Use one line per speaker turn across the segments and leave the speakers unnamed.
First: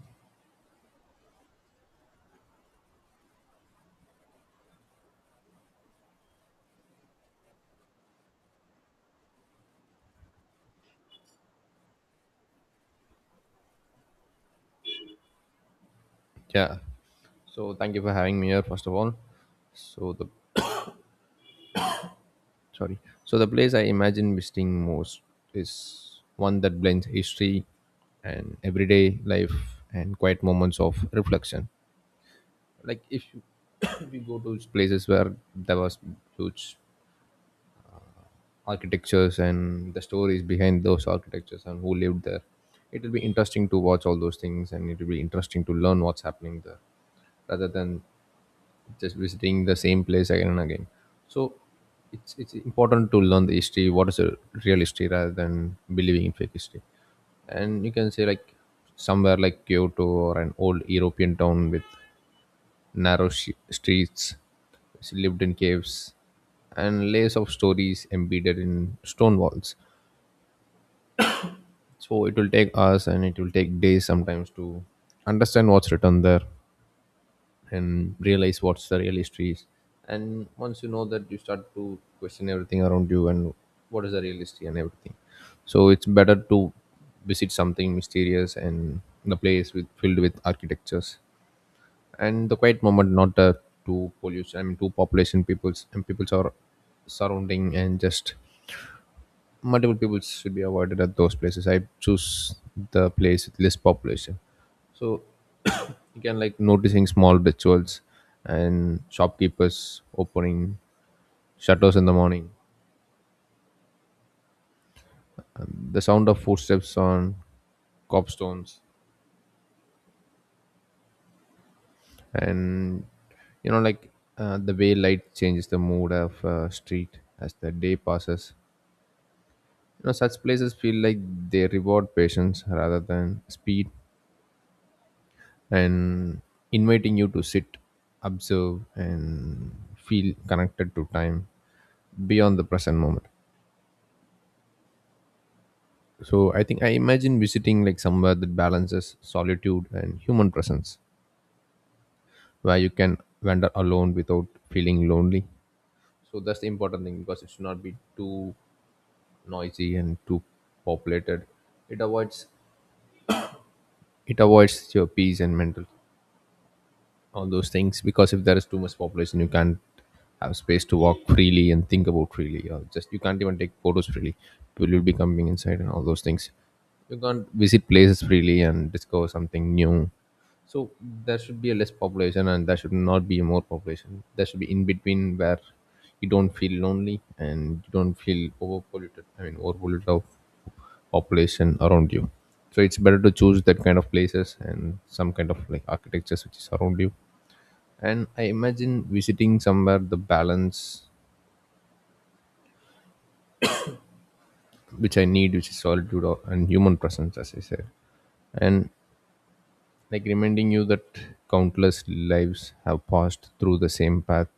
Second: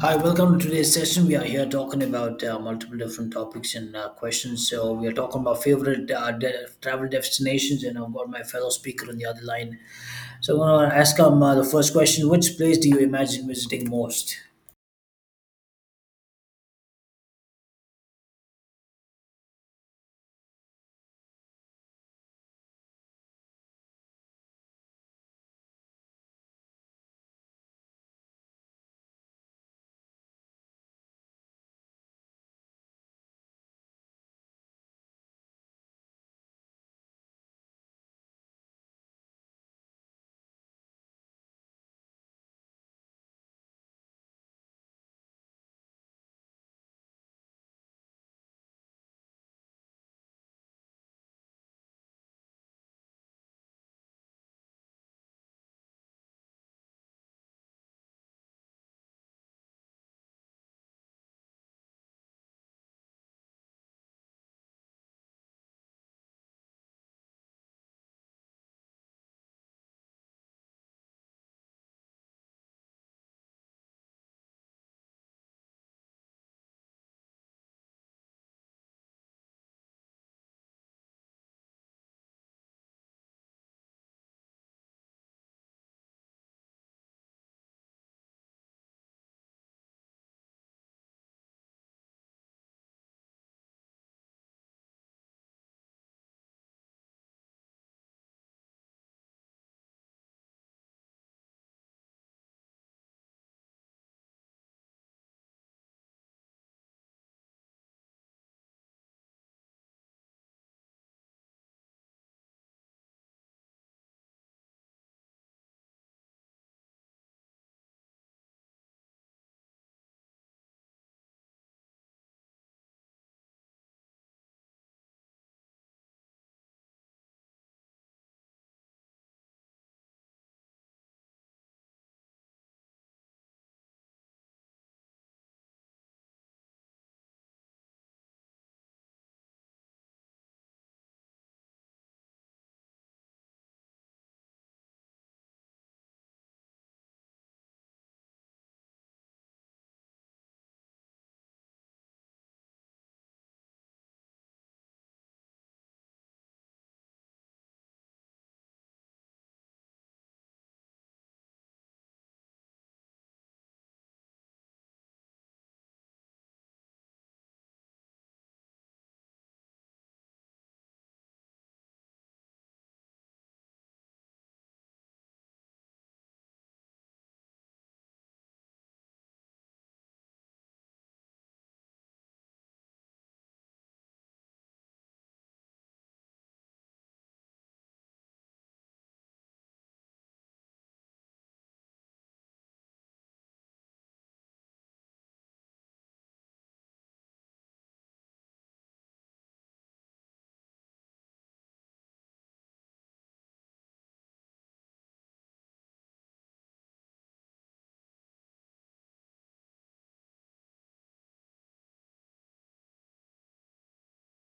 Hi, welcome to today's session. We are here talking about multiple different topics and questions. So we are talking about favorite travel destinations, and I've got my fellow speaker on the other line. So I want to ask him the first question: Which place do you imagine visiting most?
Yeah. So thank you for having me here, first of all. So the sorry. So the place I imagine visiting most is one that blends history and everyday life and quiet moments of reflection. Like if you, if you go to those places where there was huge architectures and the stories behind those architectures and who lived there, it will be interesting to watch all those things and it will be interesting to learn what's happening there rather than just visiting the same place again and again. So it's important to learn the history, what is a real history rather than believing in fake history. And you can say like somewhere like Kyoto or an old European town with streets, which lived in caves, and layers of stories embedded in stone walls. So it will take us, and it will take days sometimes to understand what's written there and realize what's the real history is. And once you know that, you start to question everything around you and what is the real history and everything. So it's better to visit something mysterious and the place with filled with architectures and the quiet moment, not too pollution. I mean, too population, peoples and peoples are surrounding, and just multiple people should be avoided at those places. I choose the place with less population. So you can like noticing small rituals and shopkeepers opening shutters in the morning, the sound of footsteps on cobstones, and you know like the way light changes the mood of a street as the day passes. You know, such places feel like they reward patience rather than speed, and inviting you to sit, observe, and feel connected to time beyond the present moment. So I think I imagine visiting like somewhere that balances solitude and human presence, where you can wander alone without feeling lonely. So that's the important thing, because it should not be too noisy and too populated. It avoids it avoids your peace and mental, all those things, because if there is too much population, you can't have space to walk freely and think about freely, or just you can't even take photos freely, people will be coming inside and all those things, you can't visit places freely and discover something new. So there should be a less population and there should not be more population, there should be in between, where you don't feel lonely and you don't feel overpolluted. I mean overpolluted of population around you. So it's better to choose that kind of places and some kind of like architectures which is around you. And I imagine visiting somewhere the balance which I need, which is and human presence, as I said. And like reminding you that countless lives have passed through the same path,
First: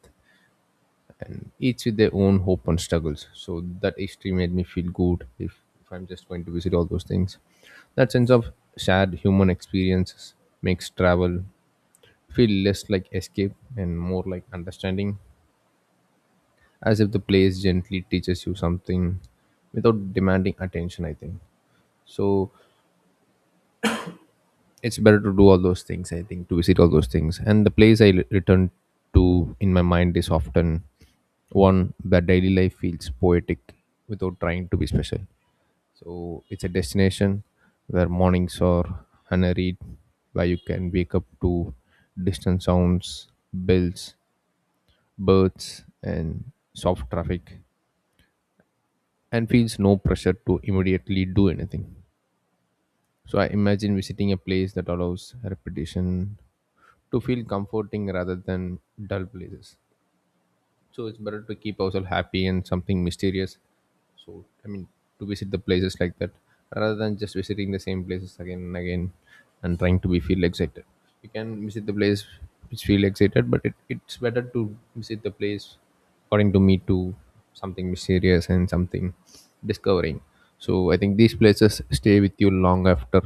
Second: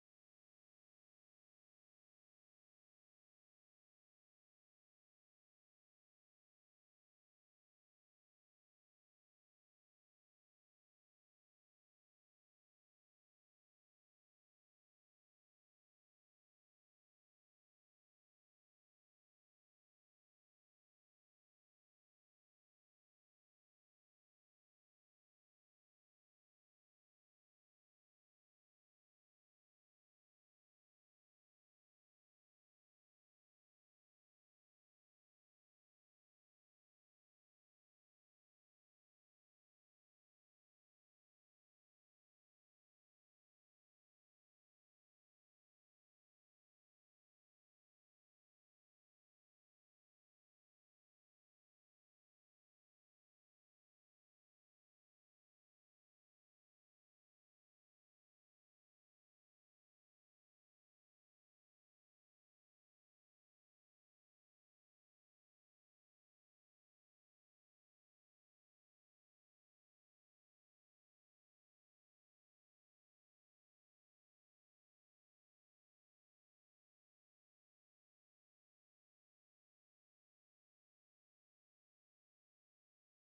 each with their own hope and struggles. So that history made me feel good if I'm just going to visit all those things. That sense of shared human experiences makes travel feel less like escape and more like understanding, as if the place gently teaches you something without demanding attention, I think. So it's better to do all those things, I think, to visit all those things. And the return to in my mind is often one that daily life feels poetic without trying to be special. So it's a destination where mornings are unhurried, where you can wake up to distant sounds, bells, birds, and soft traffic, and feels no pressure to immediately do anything. So I imagine visiting a place that allows repetition to feel comforting rather than dull places. So it's better to keep ourselves happy and something mysterious. So I mean, to visit the places like that rather than just visiting the same places again and again and trying to be feel excited. You can visit the place which feel excited, but it's better to visit the place, according to me, to something mysterious and something discovering. So I think these places stay with you long after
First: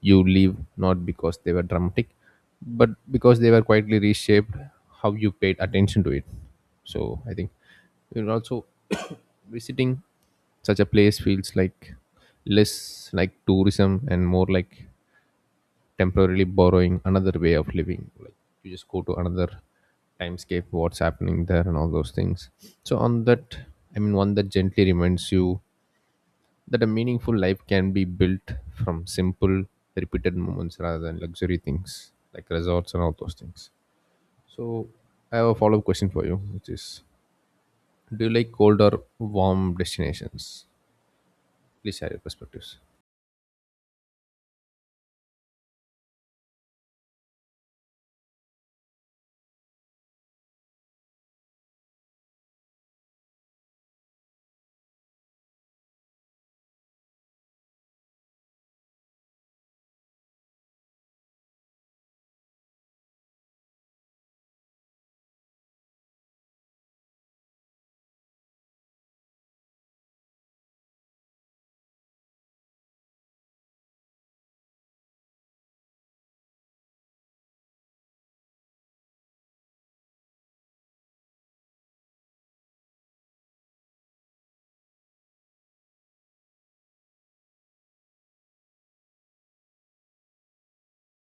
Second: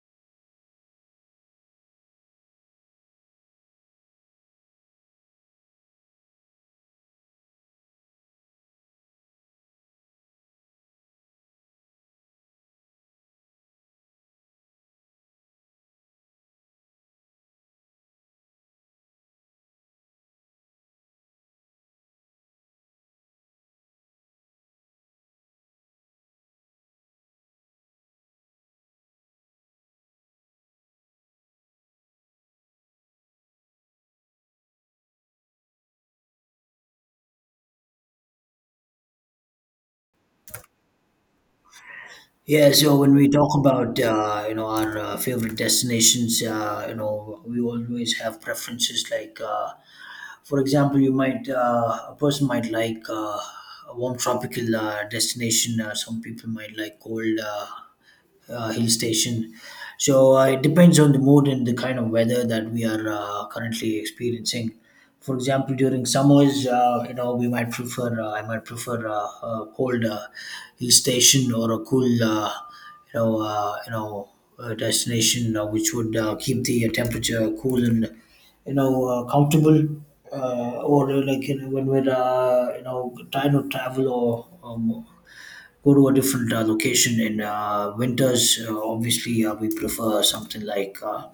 you leave, not because they were dramatic, but because they were quietly reshaped how you paid attention to it. So I think you're also visiting such a place feels like less like tourism and more like temporarily borrowing another way of living. Like you just go to another timescape, what's happening there and all those things. So on that, I mean, one that gently reminds you that a meaningful life can be built from simple repeated moments rather than luxury things like resorts and all those things. So I have a follow-up question for you, which is, do you like cold or warm destinations? Please share your
Yeah,
perspectives.
so when we talk about you know our favorite destinations, you know we always have preferences. Like, for example, you might a person might like a warm tropical destination. Some people might like cold hill station. So it depends on the mood and the kind of weather that we are currently experiencing. For example, during summers, you know, we might prefer I might prefer a cold hill station or a cool, you know, uh, you know, destination which would keep the temperature cool and comfortable. Or Like you know, when we're you know trying to travel or go to a different location in winters, obviously we prefer something like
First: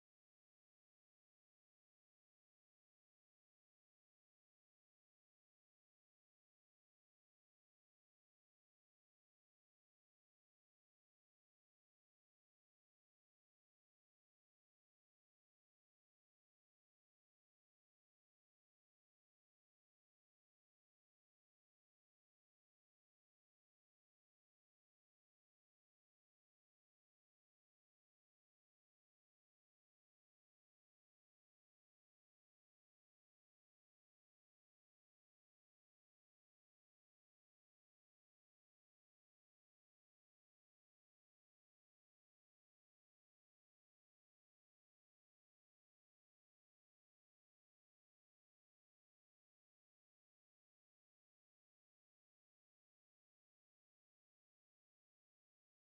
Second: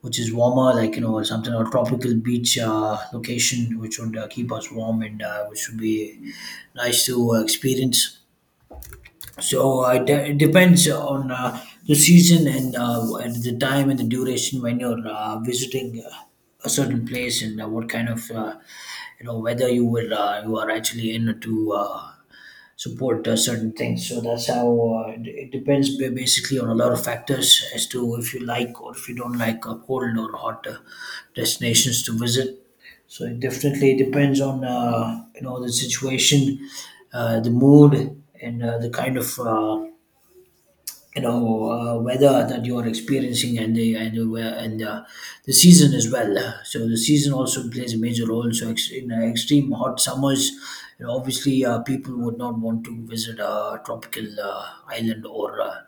which is warmer, like you know, something or tropical beach location which would keep us warm and which would be nice to experience. So it depends on the season and the time and the duration when you're visiting a certain place and what kind of you know whether you will you are actually in to support certain things. So that's how it depends basically on a lot of factors as to if you like or if you don't like cold or hot destinations to visit. So it definitely depends on you know the situation, the mood, and the kind of you know weather that you are experiencing and the season as well. So the season also plays a major role. So in extreme hot summers, you know, obviously people would not want to visit a tropical island or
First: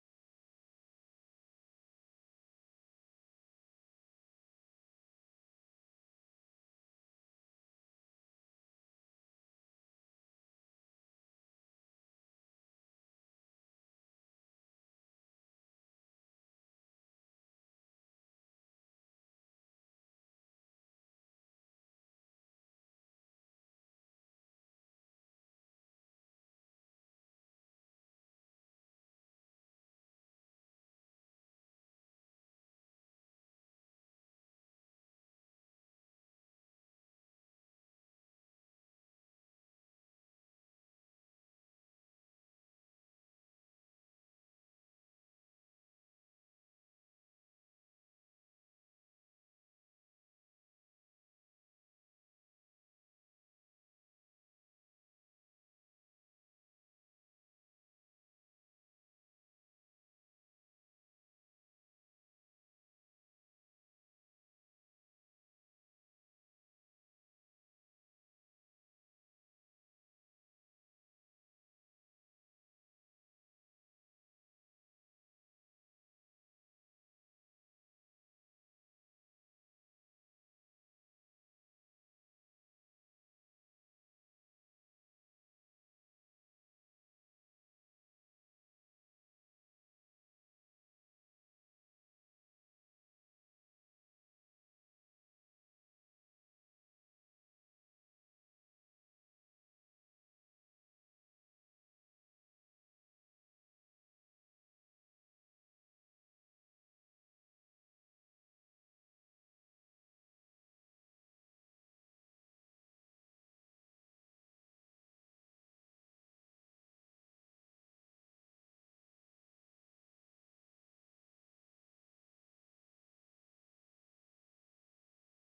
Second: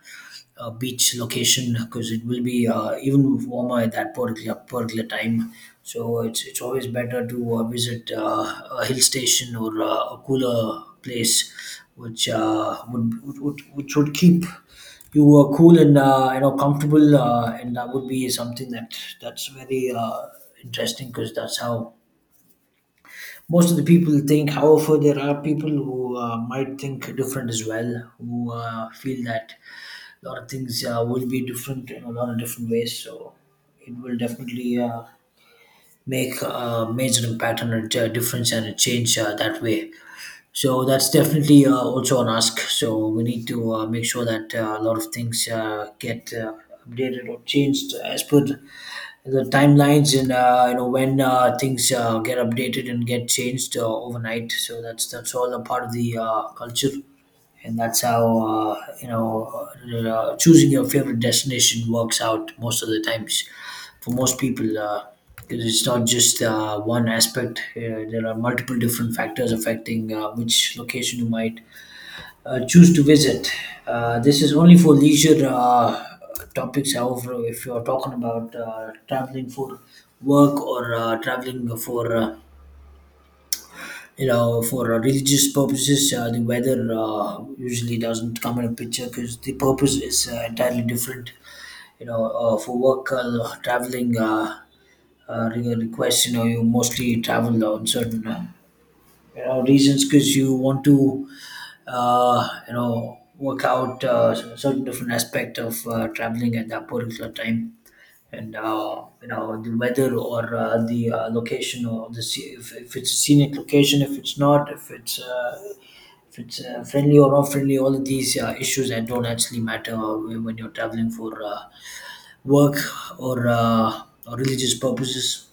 a beach location because it will be even warmer at that particular time. So it's always better to visit a hill station or a cooler place, which which would keep you were cool and you know comfortable, and that would be something that that's very interesting, because that's how most of the people think. However, there are people who might think different as well, who feel that a lot of things will be different in a lot of different ways. So it will definitely make a major impact and a difference and a change that way. So that's definitely also an ask. So we need to make sure that a lot of things get updated or changed as per the timelines and you know when things get updated and get changed overnight. So that's all a part of the culture, and that's how you know choosing your favorite destination works out most of the times for most people. 'Cause it's not just one aspect. There are multiple different factors affecting which location you might choose to visit. This is only for leisure topics. However, if you're talking about traveling for work or traveling for you know for religious purposes, the weather usually doesn't come in a picture because the purpose is entirely different. You know, for work traveling requests, you know, you mostly travel on certain. You know reasons because you want to you know work out certain different aspect of traveling at that particular time and you know the weather or the location or if it's a scenic location, if it's not, if it's if it's friendly or not friendly, all of these issues that don't actually matter when you're traveling for work or religious purposes.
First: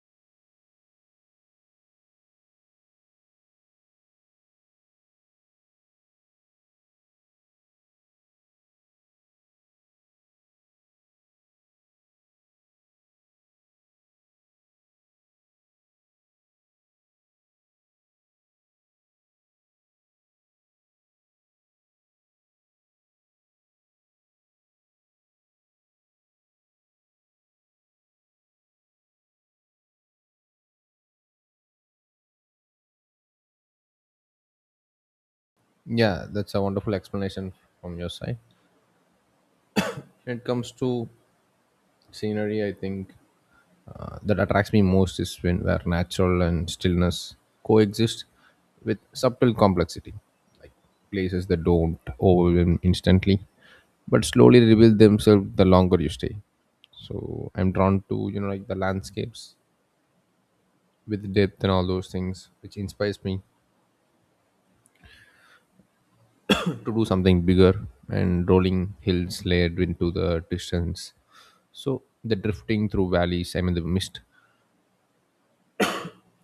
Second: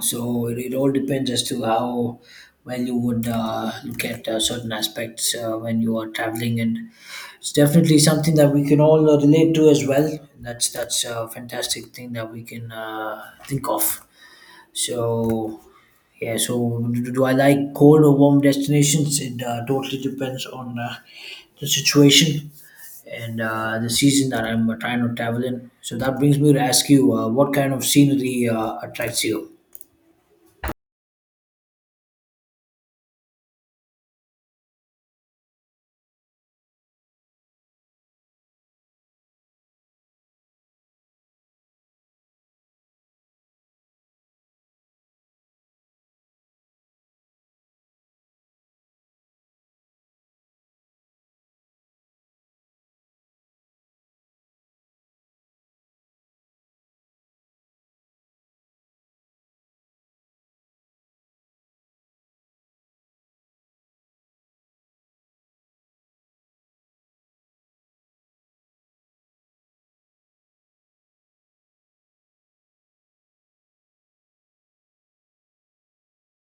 So it all depends as to how well you would look at certain aspects when you are traveling, and it's definitely something that we can all relate to as well. That's a fantastic thing that we can think of. So yeah, so do I like cold or warm destinations? It totally depends on the situation and the season that I'm trying to travel in. So that brings me to ask you, what kind of scenery attracts you?
Yeah, that's a wonderful explanation from your side. When it comes to scenery, I think that attracts me most is when where natural and stillness coexist with subtle complexity, like places that don't overwhelm instantly but slowly reveal themselves the longer you stay. So I'm drawn to, you know, like the landscapes with depth and all those things which inspires me to do something bigger, and rolling hills layered into the distance. So the drifting through valleys, I mean the mist,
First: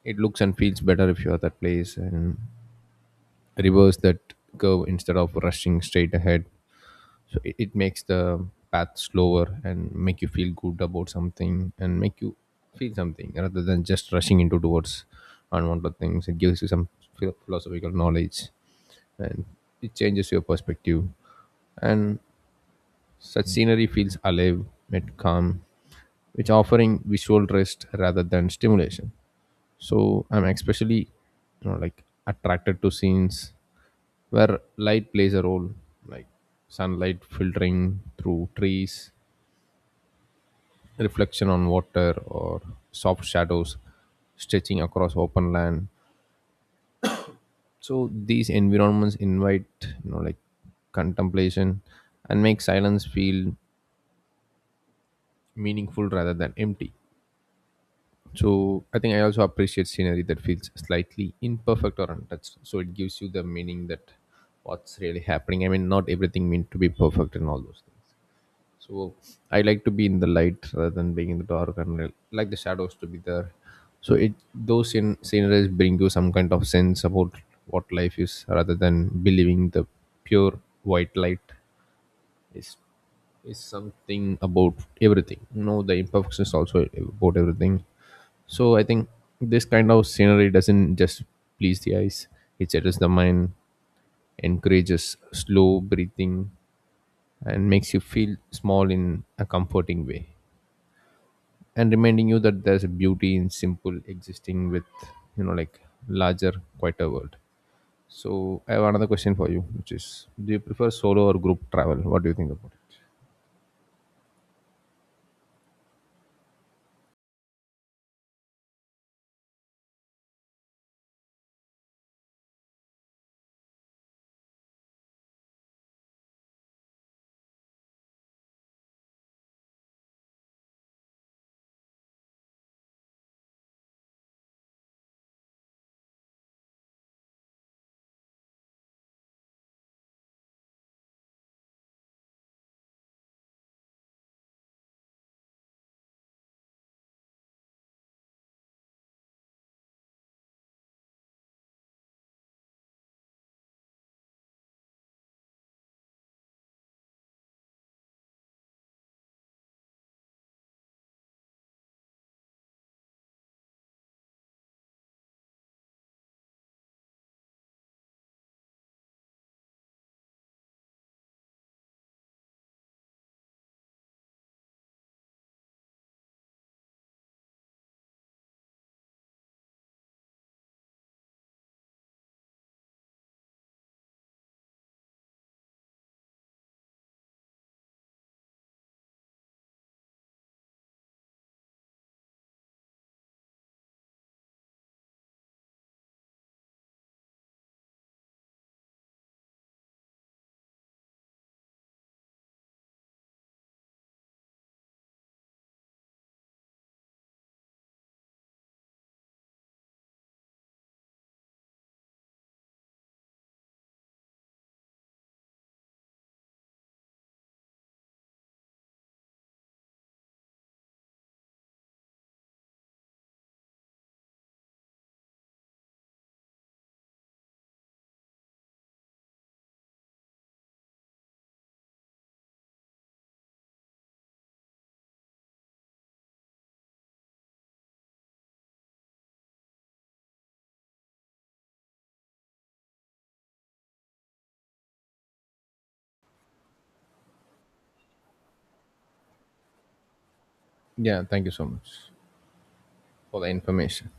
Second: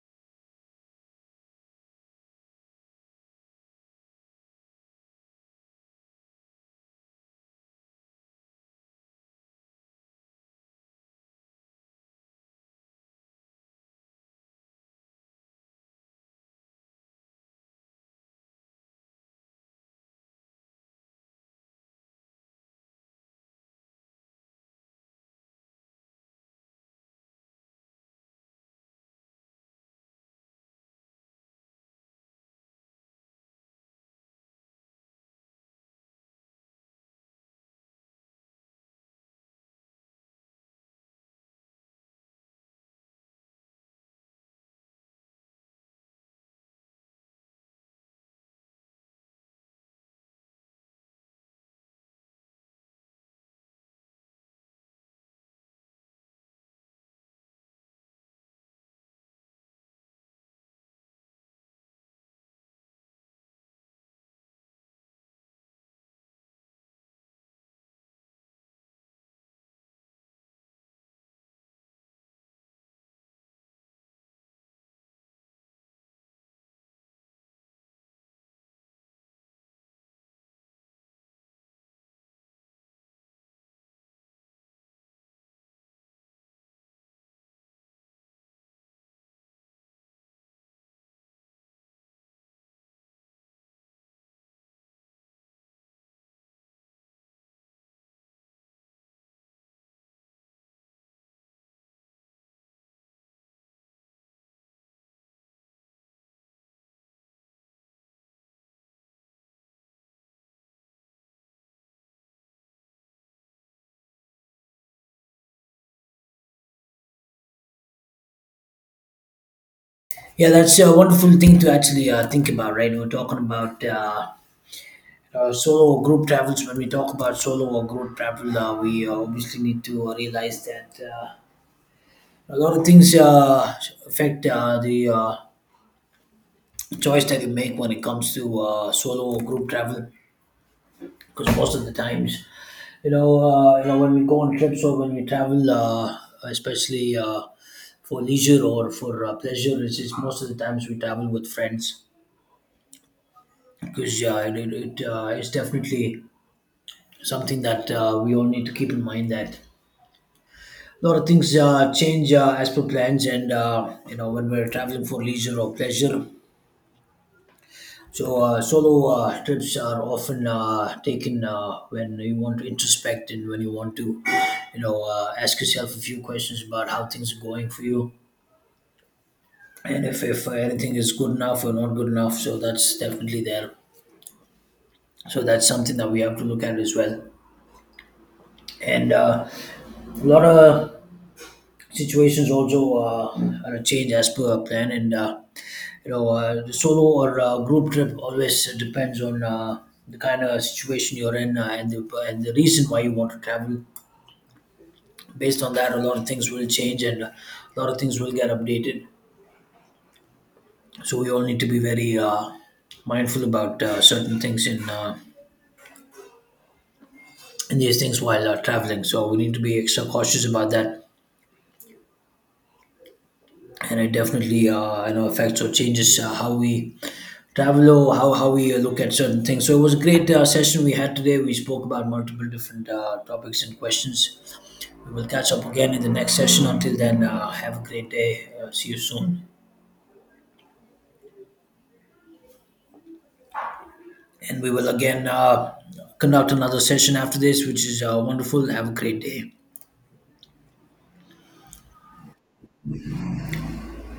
it looks and feels better if you're at that place and reverse that curve instead of rushing straight ahead. So it makes the path slower and make you feel good about something and make you feel something rather than just rushing into towards unwanted things. It gives you some philosophical knowledge, and it changes your perspective. And such scenery feels alive and calm, which offering visual rest rather than stimulation. So I'm especially, you know, like attracted to scenes where light plays a role, like sunlight filtering through trees, reflection on water, or soft shadows stretching across open land. So these environments invite, you know, like contemplation, and make silence feel meaningful rather than empty. So I think I also appreciate scenery that feels slightly imperfect or untouched, so it gives you the meaning that what's really happening. I mean, not everything meant to be perfect and all those things. So I like to be in the light rather than being in the dark, and I like the shadows to be there. So it those sceneries bring you some kind of sense about what life is, rather than believing the pure white light is is something about everything. You know, the imperfection is also about everything. So I think this kind of scenery doesn't just please the eyes; it settles the mind, encourages slow breathing, and makes you feel small in a comforting way, and reminding you that there's a beauty in simple existing with, you know, like larger quieter world. So I have another question for you, which is, do you prefer solo or group travel? What do you think about
Yeah, that's a wonderful thing to actually think about, right? We're talking about solo or group travels. When we talk about solo or group travel, we obviously need to realize that a lot of things affect the choice that you make when it comes to solo or group travel. Because most of the times, you know, when we go on trips or when we travel, especially for leisure or for pleasure, it's most of the times we travel with friends because yeah, it is definitely something that we all need to keep in mind that a lot of things change as per plans, and you know when we're traveling for leisure or pleasure. So solo trips are often taken when you want to introspect and when you want to, you know, ask yourself a few questions about how things are going for you, and if anything is good enough or not good enough. So that's definitely there. So that's something that we have to look at as well. And a lot of situations also are a change as per plan, and you know the solo or group trip always depends on the kind of situation you're in, and the reason why you want to travel. Based on that, a lot of things will change and a lot of things will get updated. So we all need to be very mindful about certain things in these things while traveling. So we need to be extra cautious about that, and it definitely you know affects or changes how we travel or how we look at certain things. So it was a great session we had today. We spoke about multiple different topics and questions. We will catch up again in the next session. Until then, have a great day, see you soon. And we will again conduct another session after this, which is wonderful. Have a great day.
it? Yeah, thank you so much for the information.